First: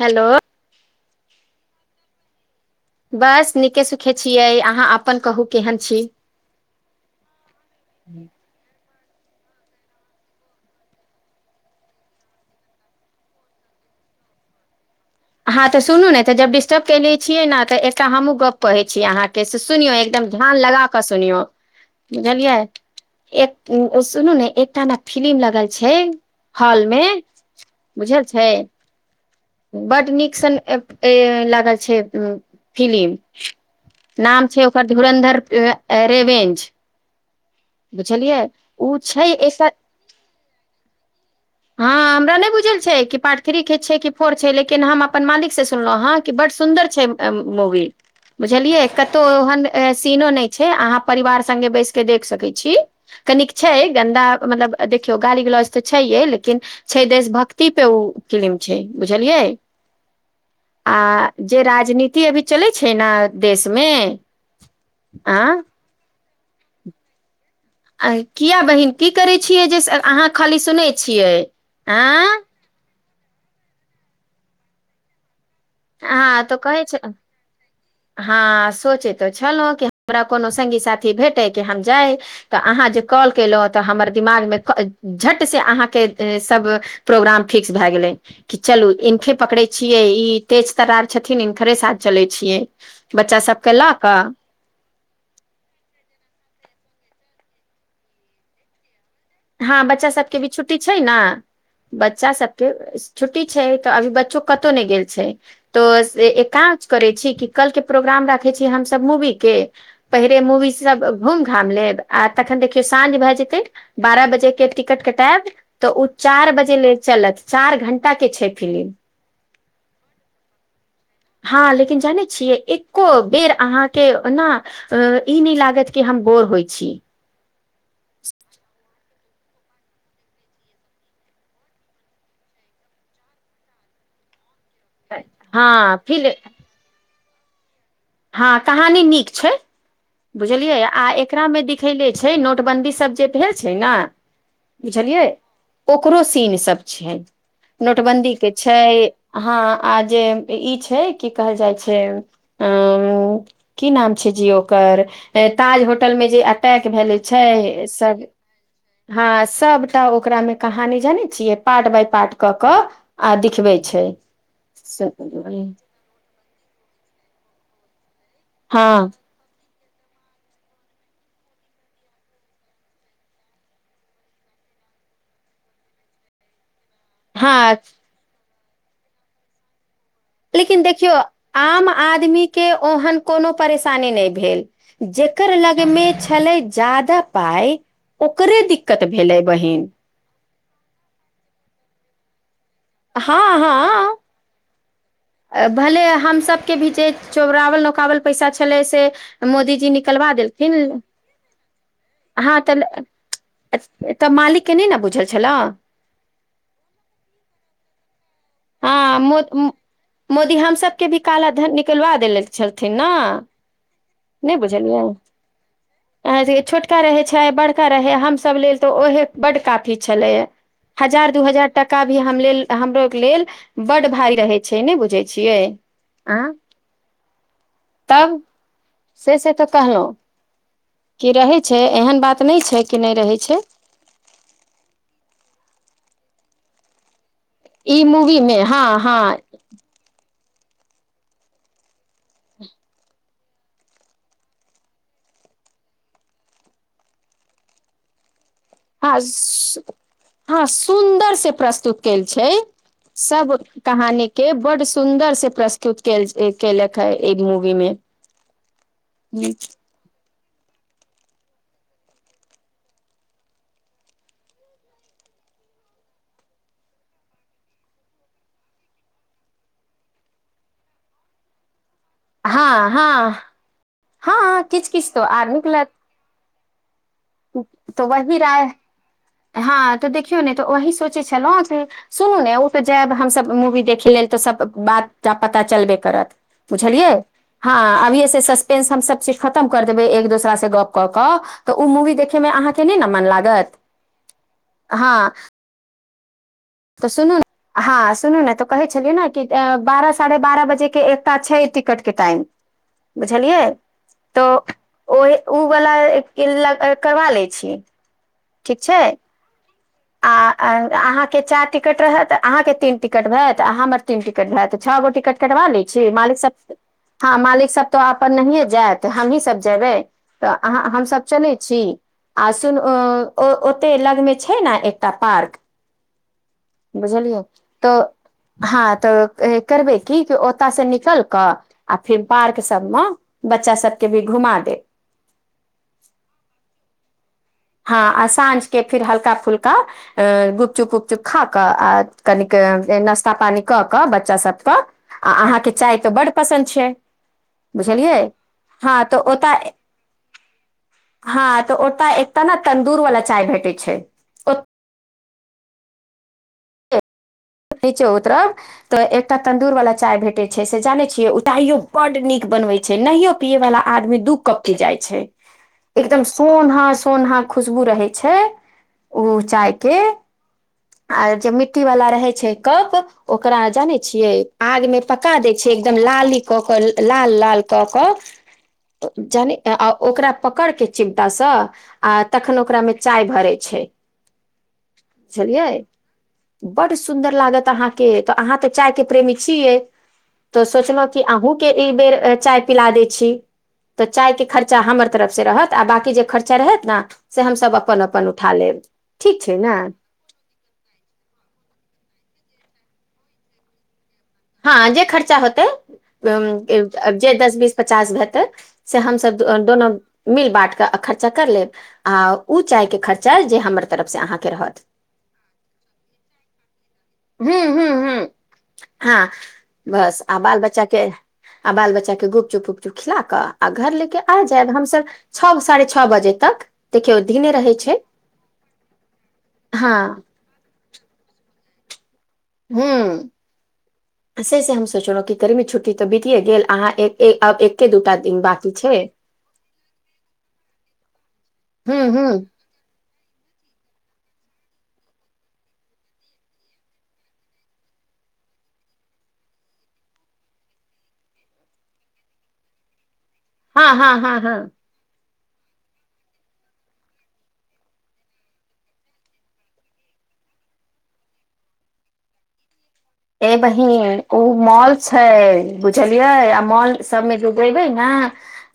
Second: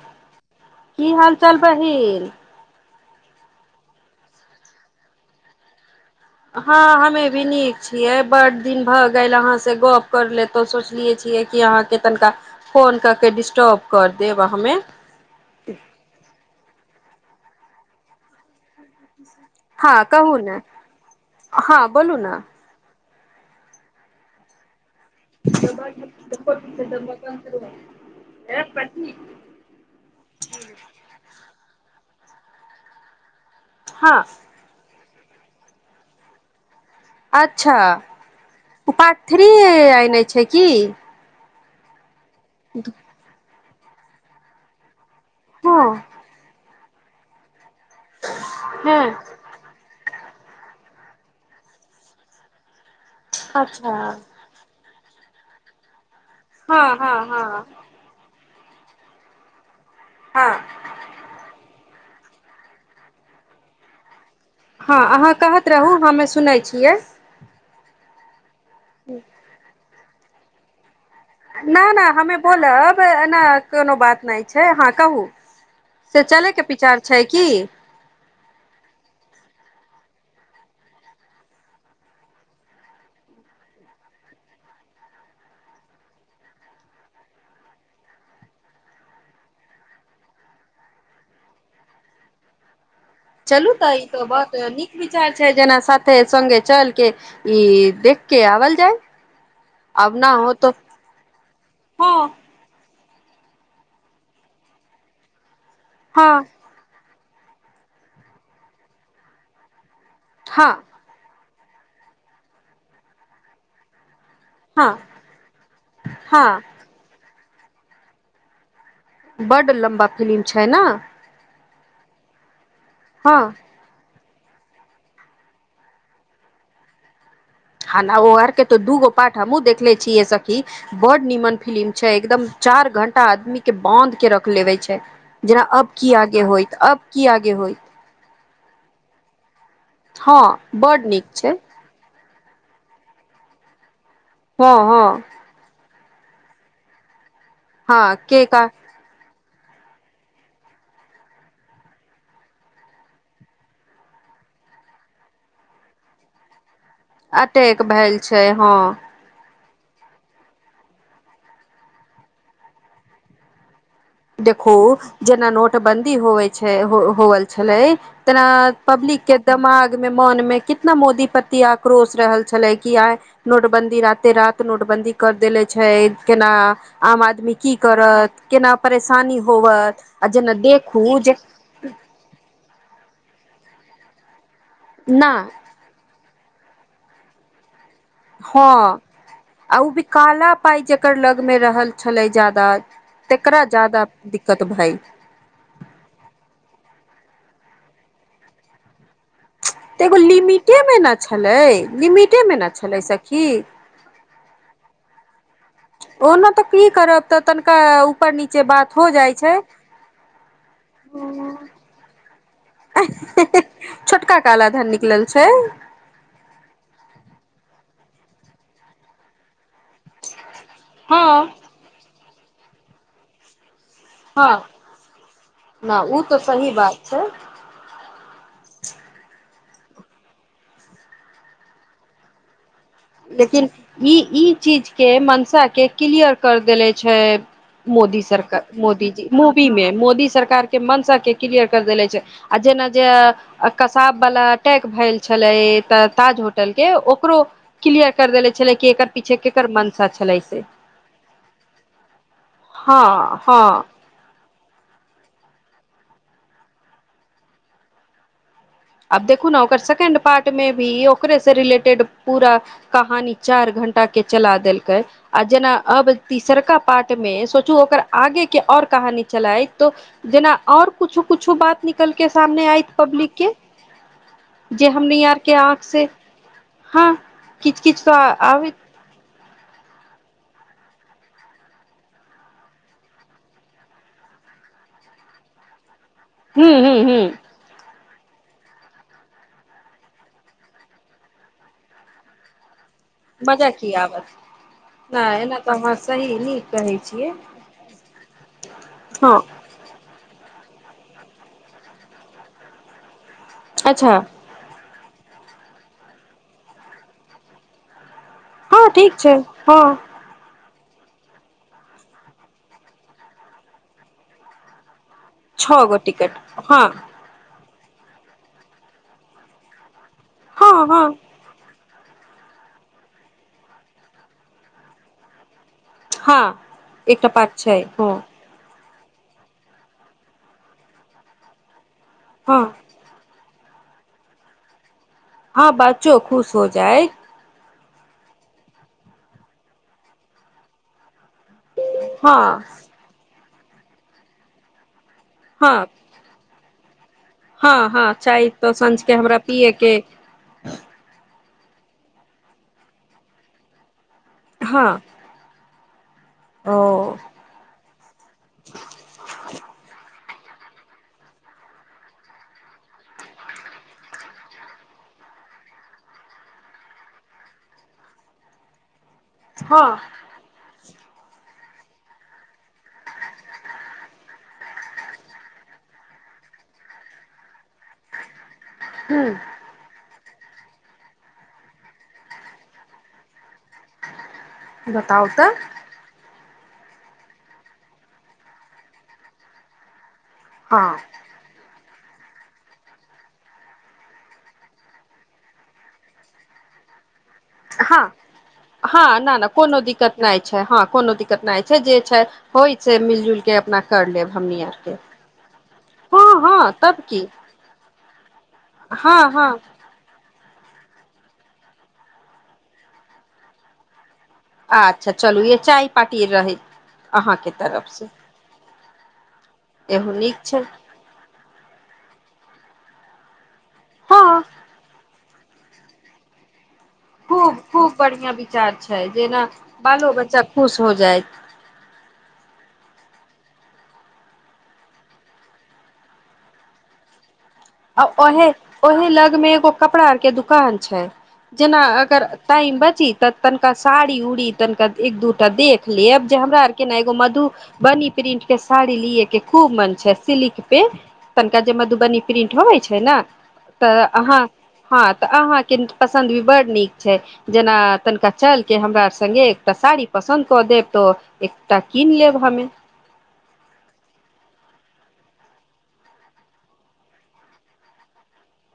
Hello की हाल चाल बहिन बस नीके सुखे छियै अहाँ अपन कहू केहन छी हँ हमे भी नीक छियै बड दिन भ काइल अहाँ स गप कर ले सोचलिय छिय अहाँके तनिका फोन क के डिस्टर्ब कर देब हमे हँ त सुनू ने तऽ जब डिस्टर्ब कैल छियै ने तऽ एकटा हमूँ गप कहै छी अहाँके से सुनियौ हँ एकदम कहू ध्यान ने लगा कऽ सुनियौ हँ बोलू ने बुझलियै एक सुनू ने एकटाान बुझल छै सखी बड नीक सन लागल छै फिलिम हँ नाम छै ओकर धुरन्धर रेवेंज अच्छा बुझलियै उ ओ छै पाथ्ररी एने छै की ह नहि बुझल छै कि प थ्री के छै कि फोर छै लेकिन हम अपन मालिक से हँ सुनलहु हँं बड सुंदर मूवी बुझलियए हँ कतौह तीनो नहि छै अहाँ परिवार संगे बैस के देख सकै छी कनिक छै अच्छा गन्दा मतलब देखियौ गाली ग्लउज तऽ छै हँ छै हँ देश हँ भक्ति पे ओ किलिम छै बुझलियै हँ आ जे राजनीत अभी चलै छै ने देशमे हँ अहाँ कहैत रहू हमे सुनै छियै आत किया बहिन की करै छियै जे अहाँ खाली सुनैत छी न न हमे बोलब कोनो बात नहि छै हँ कहू से हँ त चलयके कहै विचार छै की हँ सोचे त छल सी भे हम अाँ कॉल केलहु हम दिमाग अहाँके सब प्रोग्राम फिक्स भए गेल चलूे पकड़ छियै तेज तरार छथिन हिनकरे साथ चले छियै बच्चा सबके चलू लऽ तऽ ई कऽ तो बहुत नीक विचार छै जेना साथे सङ्गे चलके ई देखके आवल जाइ हँ बच्चा सभके भी छुट्टी छै ने हँ बच्चा सभके छुट्टी छै तऽ अभी बच्चो कतहु नहि गेल छै त हँ एक क करै छी कि कल के प्रोग्राम राखे छीय हम सब मूवी के पहिरे मूवी हँ सब घुम हम लेब आ तखन देखियौ साँझ भए जेतै बारह बजे एक एक हँ टिकट कटायब तऽ ओ हँ चार बजे लेल चलत चार घण्टा के छै फिल्म बड लम्बा फिलिम छै ने हँ लेकिन जानै छियै एक को हँ बेर अहाँके न अ ई नहि लागत कि हम बोर होइ छी ह न ओ यर के दूगो पाठ हमहु देखले छी यै सखी बड नीमन फिल्म छै एकदम चार घंटा आदमी के बाँंध के रख लेबै छै जेना हँ अब की फिल आगे होय अब की आगे होइ हँ कहानी नीक छै हँ बुझलियै आ बड नीक छै एकरामे दिखले छै छै नोटबदी सब जे भेल छै ने हँ हँ बुझलियै ओ ओकरो सीन सब छै। हँ नोटबंन्दी के का छै हाँ आ जे ई छै की कहल जाइ छै की नाम छै जियओ ताज होटल मे जे पैक भेले छै अटैक भेल सब छै हँ हँ सबटा ओकरा में कहानी जाने छिये पार्ट बाय पार्ट क के आ दिखबे छी देखो जेना नोटबंदी होए होल छलै तना हँ पब्लिक के दिमाग मे मोन मे कितना मोदी पति आक्रोश रहल छलै कि आइ नोटबंदी रााते रात नोटबंदी कर देले छै केना आम आदमी हँ की करत केना परेशानी होबत लेकिन देखियौ आम आदमी के ओहन कोनो परेशानी नहि भेल। जेकर नहि लागे मे खा जाददा पाय हँ आ ओ भी काला पाई जेकर लग मे रहल छलै जादा दात हँ हँ भय भले हमसभके भी जे चौबरावल नकावल पैसा छलै से मोदीजी तऽ एगो निकलबा देलथििन लिमिटे मे ने छलै लिमिटे मे हहा ने तऽ छलै सखी त मालिक के नहि ने बुझल छलऽ ओना तऽ की करब तऽ तनिका ऊपर नच हँ मोदी हमसके भी काला ध निकलवा देे छलन ने छोटका नहि काला धन निकलल छै बुझलियै छोका रहै छै बड़का रहै हमस लेल तऽ ओहे बड कफ छलै ह हँ हजार दू हजार टाका भी हम लेल हमरो के लेल बड भारी हँ रहै छै नहि बुझै छियै न ओ अ तऽ सही बात छै तब। से से तऽ कहलहु कि रहै छै एहन बात नहि छै कि नहि रहै छै लेकिन ई ई चीज के मनसा के क्लियर करि देले छै। ई मोदी मूवी मे सरकार हँ मोदी जी हँ मूवी मे मोदी सरकार के मनस के क्लियर कर देले छै आ जेना जे कसाब वाला अटैक भेल छले त ताज होटल के ओकरो क्ीियर कर देलै हँ से हँ सुन्दर से प्रस्तुत कल छै हँ सब हँ कहानी के बड सुन्दर से प्रस्तुत क केलक ह एक मूवी मे आब देखू हूँ। न ओ कर सकैड पा मे भी ओकरे से रिलेटेड पूरा कहानी चार घंटा के चला देलकै आ जेना अब तीसरका पाठ मे सोचु ओकर आगे के और कहानी चलाय तो जेना आऔर कुछो कुछो बात न कल के सामने आई हँ पब्लिक के। हँ हँ किच जे किच हमनी तऽ आर के आँख निकलत से हँ किच किीच तऽ आ राय हँ तऽ देखियौ ने तऽ वही सोचै छलहुँ सुनू ने ओप जायब हमसभ मूवी देखे लेल तऽ सब बात पता हूँ चलबेजीटी हूँ हूँ बियै। से सस्पेंस हम सब चीज खतम कर देबै एक दोसरा से गप कऽ कऽ तऽ ओ मूवी देखे मे अहाँके त नहि ने मन मजा लागत की हँ नहि एना तहाँ सही नीक कहै तऽ छियै सुनू हँ सुनू ने तऽ कहै छलियै ने हँ कि बारह साढ़े बारह बजे जे एकता छै टिकट के टाइम। बुझलियै अच्छा तऽ ओहि ओ वला करबा लै छी। ठीक छै। ह। अहां के चार टिकट रहत अहाँ के तीन टिकट भयत अ हमर तीन टिकट भत छ गो कटबा लै छओ गो छी मालिक टिकट सब हँ ह मालिक सब तो अपन नहिए जायत हमही सब जेबै। तऽ हँ अहाँ हँ हमसभ चलै छी। आ सुन अ ओते लगमे छै ने एकटा पार्क हँ एकटा बुझलियै पठ छै तऽ ह। हँ तऽ करबै की ओतयसँ निकल कऽ आ फिर पार्क हँ सब मे बच्चा सब के भी घुमा दे। हँ बच्चो खुश हो जाय। हँ आ साँझ के फिर हल्का फुल्का गुपचुपुप चुखा क आ हँ कनिक नाश्ता पानी क कऽ बच्चा सब कऽ आ अहाँके हँ चाय तऽ बड पसन्द छै हँ हँ बुझलियै चाय तऽ हँ सझके हमरा ओतय पियएके हँ तऽ ओटा तऽ ने तन्दूर वालला चाय भेटैत छै। ओत- हँ। ओ। नीचे उतरब तऽ एकटा तन्दूर वाला चाय भेटैत छै से जानै छियै ऊ चाइयो बड्ड नीक बनबै छै नहियो पियै वालला आदमी दू कप पी जाइ छै एकदम सोना सोना खुशबू रहै छै ओ चाय के हँ आर जे मिट्टी वलाा रहै छै कप ओकरा जानै छियै आग मे पका दै छियै एकदम लाली कऽ क लाल लाल कऽ कऽ ह जानि ओकरा पकड़ के चिमटा से आ तखन ओकरा में चाय भरे छै छै बताउ तऽ बुझलियै बड सु सुन्दर लागत अहाँके त अहाँ तऽ चाय के प्रेमी छियै तऽ हँ सोचल कि अहूँ के एक बेर चाय पिला दै छी तऽ चाय के खर्चा हमर तरफ से रहत आ बकी जे खर्चा रहत ने से हमसभ हँ अपन अपन उठा लेब हँ न ठीक नहि छै कोनो ने दिक्कत नहि छै हँ कोनो दिक्कत नहि छै जे छै होइ छै मिलजुलके अपना कर लेब हमनी हँ आरके जे खर्चा होतै हँ हँ तब की जे दस बीस पचास हेतै से हँ हमसभ हँ दुोनो मिल बाट त खर्चा करलेब आ ऊ चाय के खर्चा हमर तरफ से अहाँक अच्छा चलू य चाय पारटी रहै हू अहाँके हू तरफ से हू हँ बस आ बाल बच्चा के आ बाल बच्चा के गुप्त चुप चुपचुप खिला कऽ आ घर लेके हँ आ जाय हमस छओ साढ़े छओ बजे तक देखियौ दिने खूब रहै खूब छै बढ़िया विचार छै जेना हँ बालो बच्चा खुश हो जायत ह से से हम सोचलहुँं कि गर्मी छुट्टी तऽ बतिये गेल अहाँ एक आब एके आ दूटा दिन ओहे बाकी छै ओहे लग मे एगो कपड़ा आर के दुकान छै जेना हू अगर हू टाइम बची तऽ तनिका साड़ी उड़ी तनिका एक दूटा देख लेब जे हमरा आर के ने एगो मधुबनी प्रिंट के साड़ी लि के खूब मन छै सिल्क पे तनिका जे मधुबनी प्रिन्ट होबइ छै ने तऽ हँ हँ तऽ अहाँके पसन्द भी बड्ड नीक छै जेना तनिका चलके हमरा सङ्गे एकटा साड़ी पसन्द कऽ देब तऽ एकटा कीन लेब हमे ए बहीन ओ मॉल छै बुझलियै आ मॉल सबमे रुगेबै ने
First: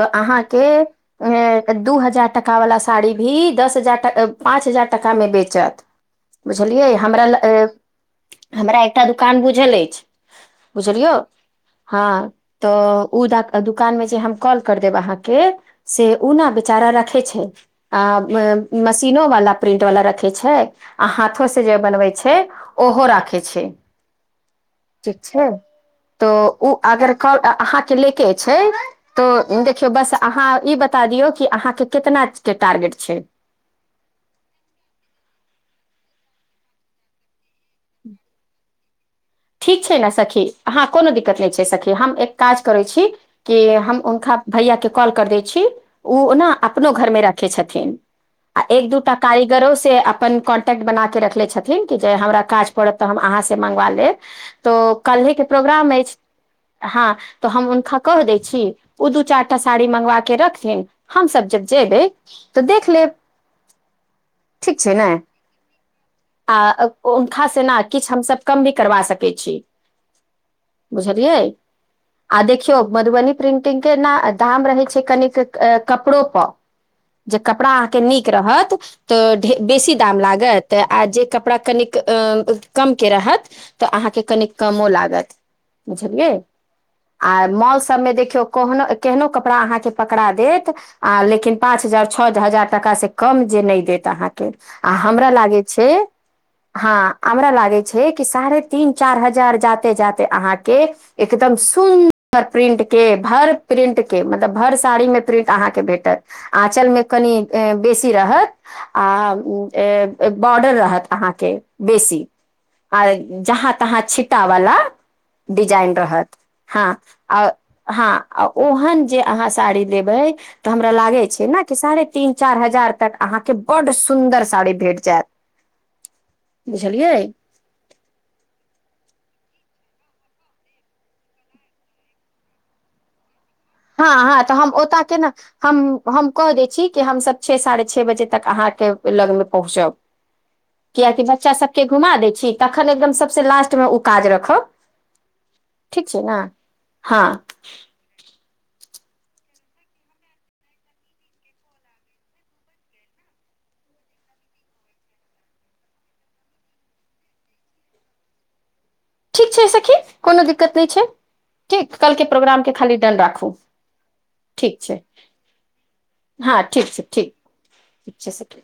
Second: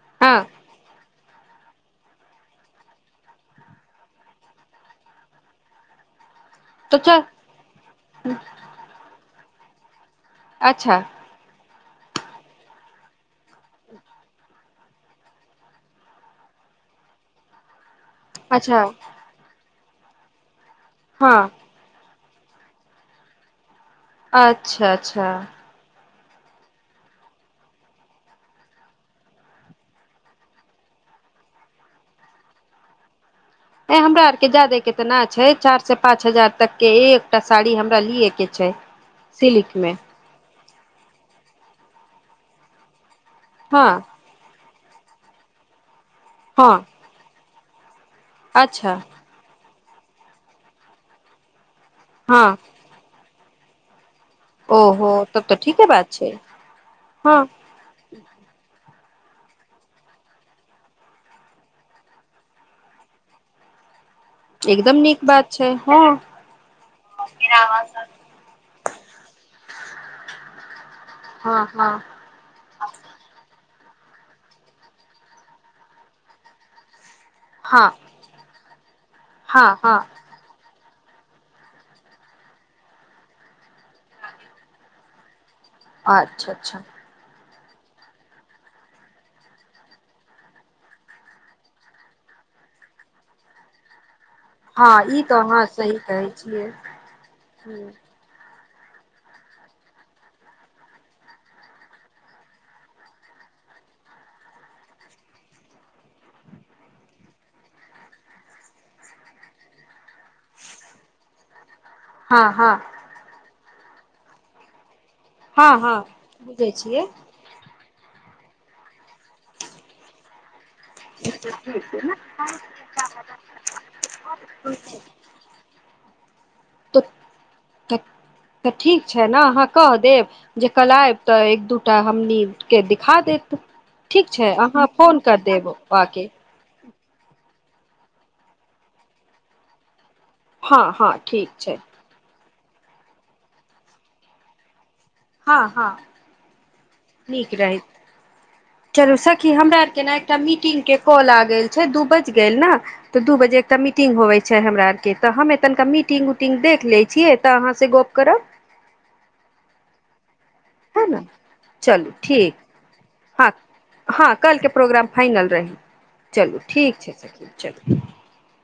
तऽ हँ अहाँके अ दू हजार टका वाला साड़ी भी दस हजार पाँच हजार टाका में बेचत बुझलियै तऽ चल हमरा ल हमरा ान बुझल अछि अच्छा बुझलियौ हँ तऽ ओ दुकान मे जे हम कॉल कर देब अहाँके से ना बेचारा राखे छै अ अच्छा मशीनोनो वाला प्रिंट वालला रखै छै आ हँ हाथो से ज जे बनबै छै छै ओहो राखे छै अच्छा ठीक अच्छा छै तऽ ओ अगर अहाँके लेके छै तऽ देखियौ बस अहाँ ई बता दियौ कि अहाँके केितना के टारगेट छै ए हमरा आरके जादे के तऽ नहि छै चारि से पाँच हजार तक के एक एकटा साड़ी हमरा लिए के छै सिल्क ठीक मे छै ने सखी हँ कोनो दिक्कत नहि छै सखी हम एक काज करै छी के हँ हम उनका भैया के कॉल कर दै छी ओ ने हँ अपनो घरमें राखे छथिन थि आ एक अच्छा दूटा कारीगरो से अपन कॉन्टेक्ट बना के रखले छथिन हमरा हँ क मगालेव तऽ ओहो कल्हिहेके तब तऽ ठीके प्रोग्राम बात अछि छै हँ तऽ हम हुनका कहहि दै छी ओ दू चारि टा साड़ी मंगवा के रखथिन हमस जब जेबै तऽ देख लेब ठीक छै एकदम ने नीक बात छै हँ आ हनका से ने हँ किछु हमस कम भ करवा सकै बुझलियै हँ आ देखियौ मधुबनी प्रिंट पिंग के न दाम रहै छै कनिक कपड़ो प जे कपड़ा हँ अहाँके नीक रहत तऽ हँ बेसी हँ दाम लागत आ जे कपड़ा कनिक अ कम के रहत तऽ अहाँके कनी कमो लागत बुझलियै अच्छा अच्छा आ मौल सब देखियो केहनो कपड़ा अ पकड़ा देत लेकिन पाँच हजार टाका से कम जे दे अहाँक आ हँ ई हमरा तऽ लागै अहाँ छै सही कहै छियै हँ हमरा लागे छै कि सारे तीन चार हजार जाते जाते अहाँके एकदम सुन्दर प्रिंट के भर प्रिंट के मतलब भर साड़ी मे प्रिंट अहाँके भेटत आंचल मे कनि बेसी रहत आ बॉर्डर रहत अहाँके बेसी हँ हँ आर जहाँ तहाँ छिटा वला हँ डिजाइन हँ रहत बुझै हँ छियै आ हँ ओहन जे अहाँ साड़ी लेबै तऽ हमरा लागै छै ने कि साढ़े तीन चारि हजार तक अहाँके बड्ड सुन्दर साड़ी भेट जायत बुझलियै तऽ तऽ ठीक छै ने अहाँ कह देब जे कल आयब तऽ एक दूटा हमनीके दिखा देत हँ ठीक हँ छै तऽ हम अहाँ ओत के फोन ने कर देब हम बौआ के हम कऽ दै छी कि हमसब छे साढ़े छे बजे तक अहाँके लग में पहुँचब हँ हँ कियाकि ठीक बच्चा छै सबके घुमा दै छी तखन एकदम सबसे लास्ट में ऊ काज रखब हँ हँ ठीक छै ने हँ नीक रहैत चलू सखी हमरा आरके ने एकटा मीटिंगके कॉल आ गेल छै दू बाजि गेल ने तऽ दू बजे एकटा मीटिंग होबइ छै हमरा आरके तऽ हम तना मीटिंग उटिंग देख लै छियै तऽ अहाँसँ गप करब ठीक छै सखी कोनो दिक्कत नहि छै है ने ठीक चलू कलके ठीक प्रोग्राम के खाली डन राखू हँ हँ कल के ठीक छै प्रोग्राम फाइनल रही चलू हँ ठीक छै ठीक सखी चलू ठीक छै सख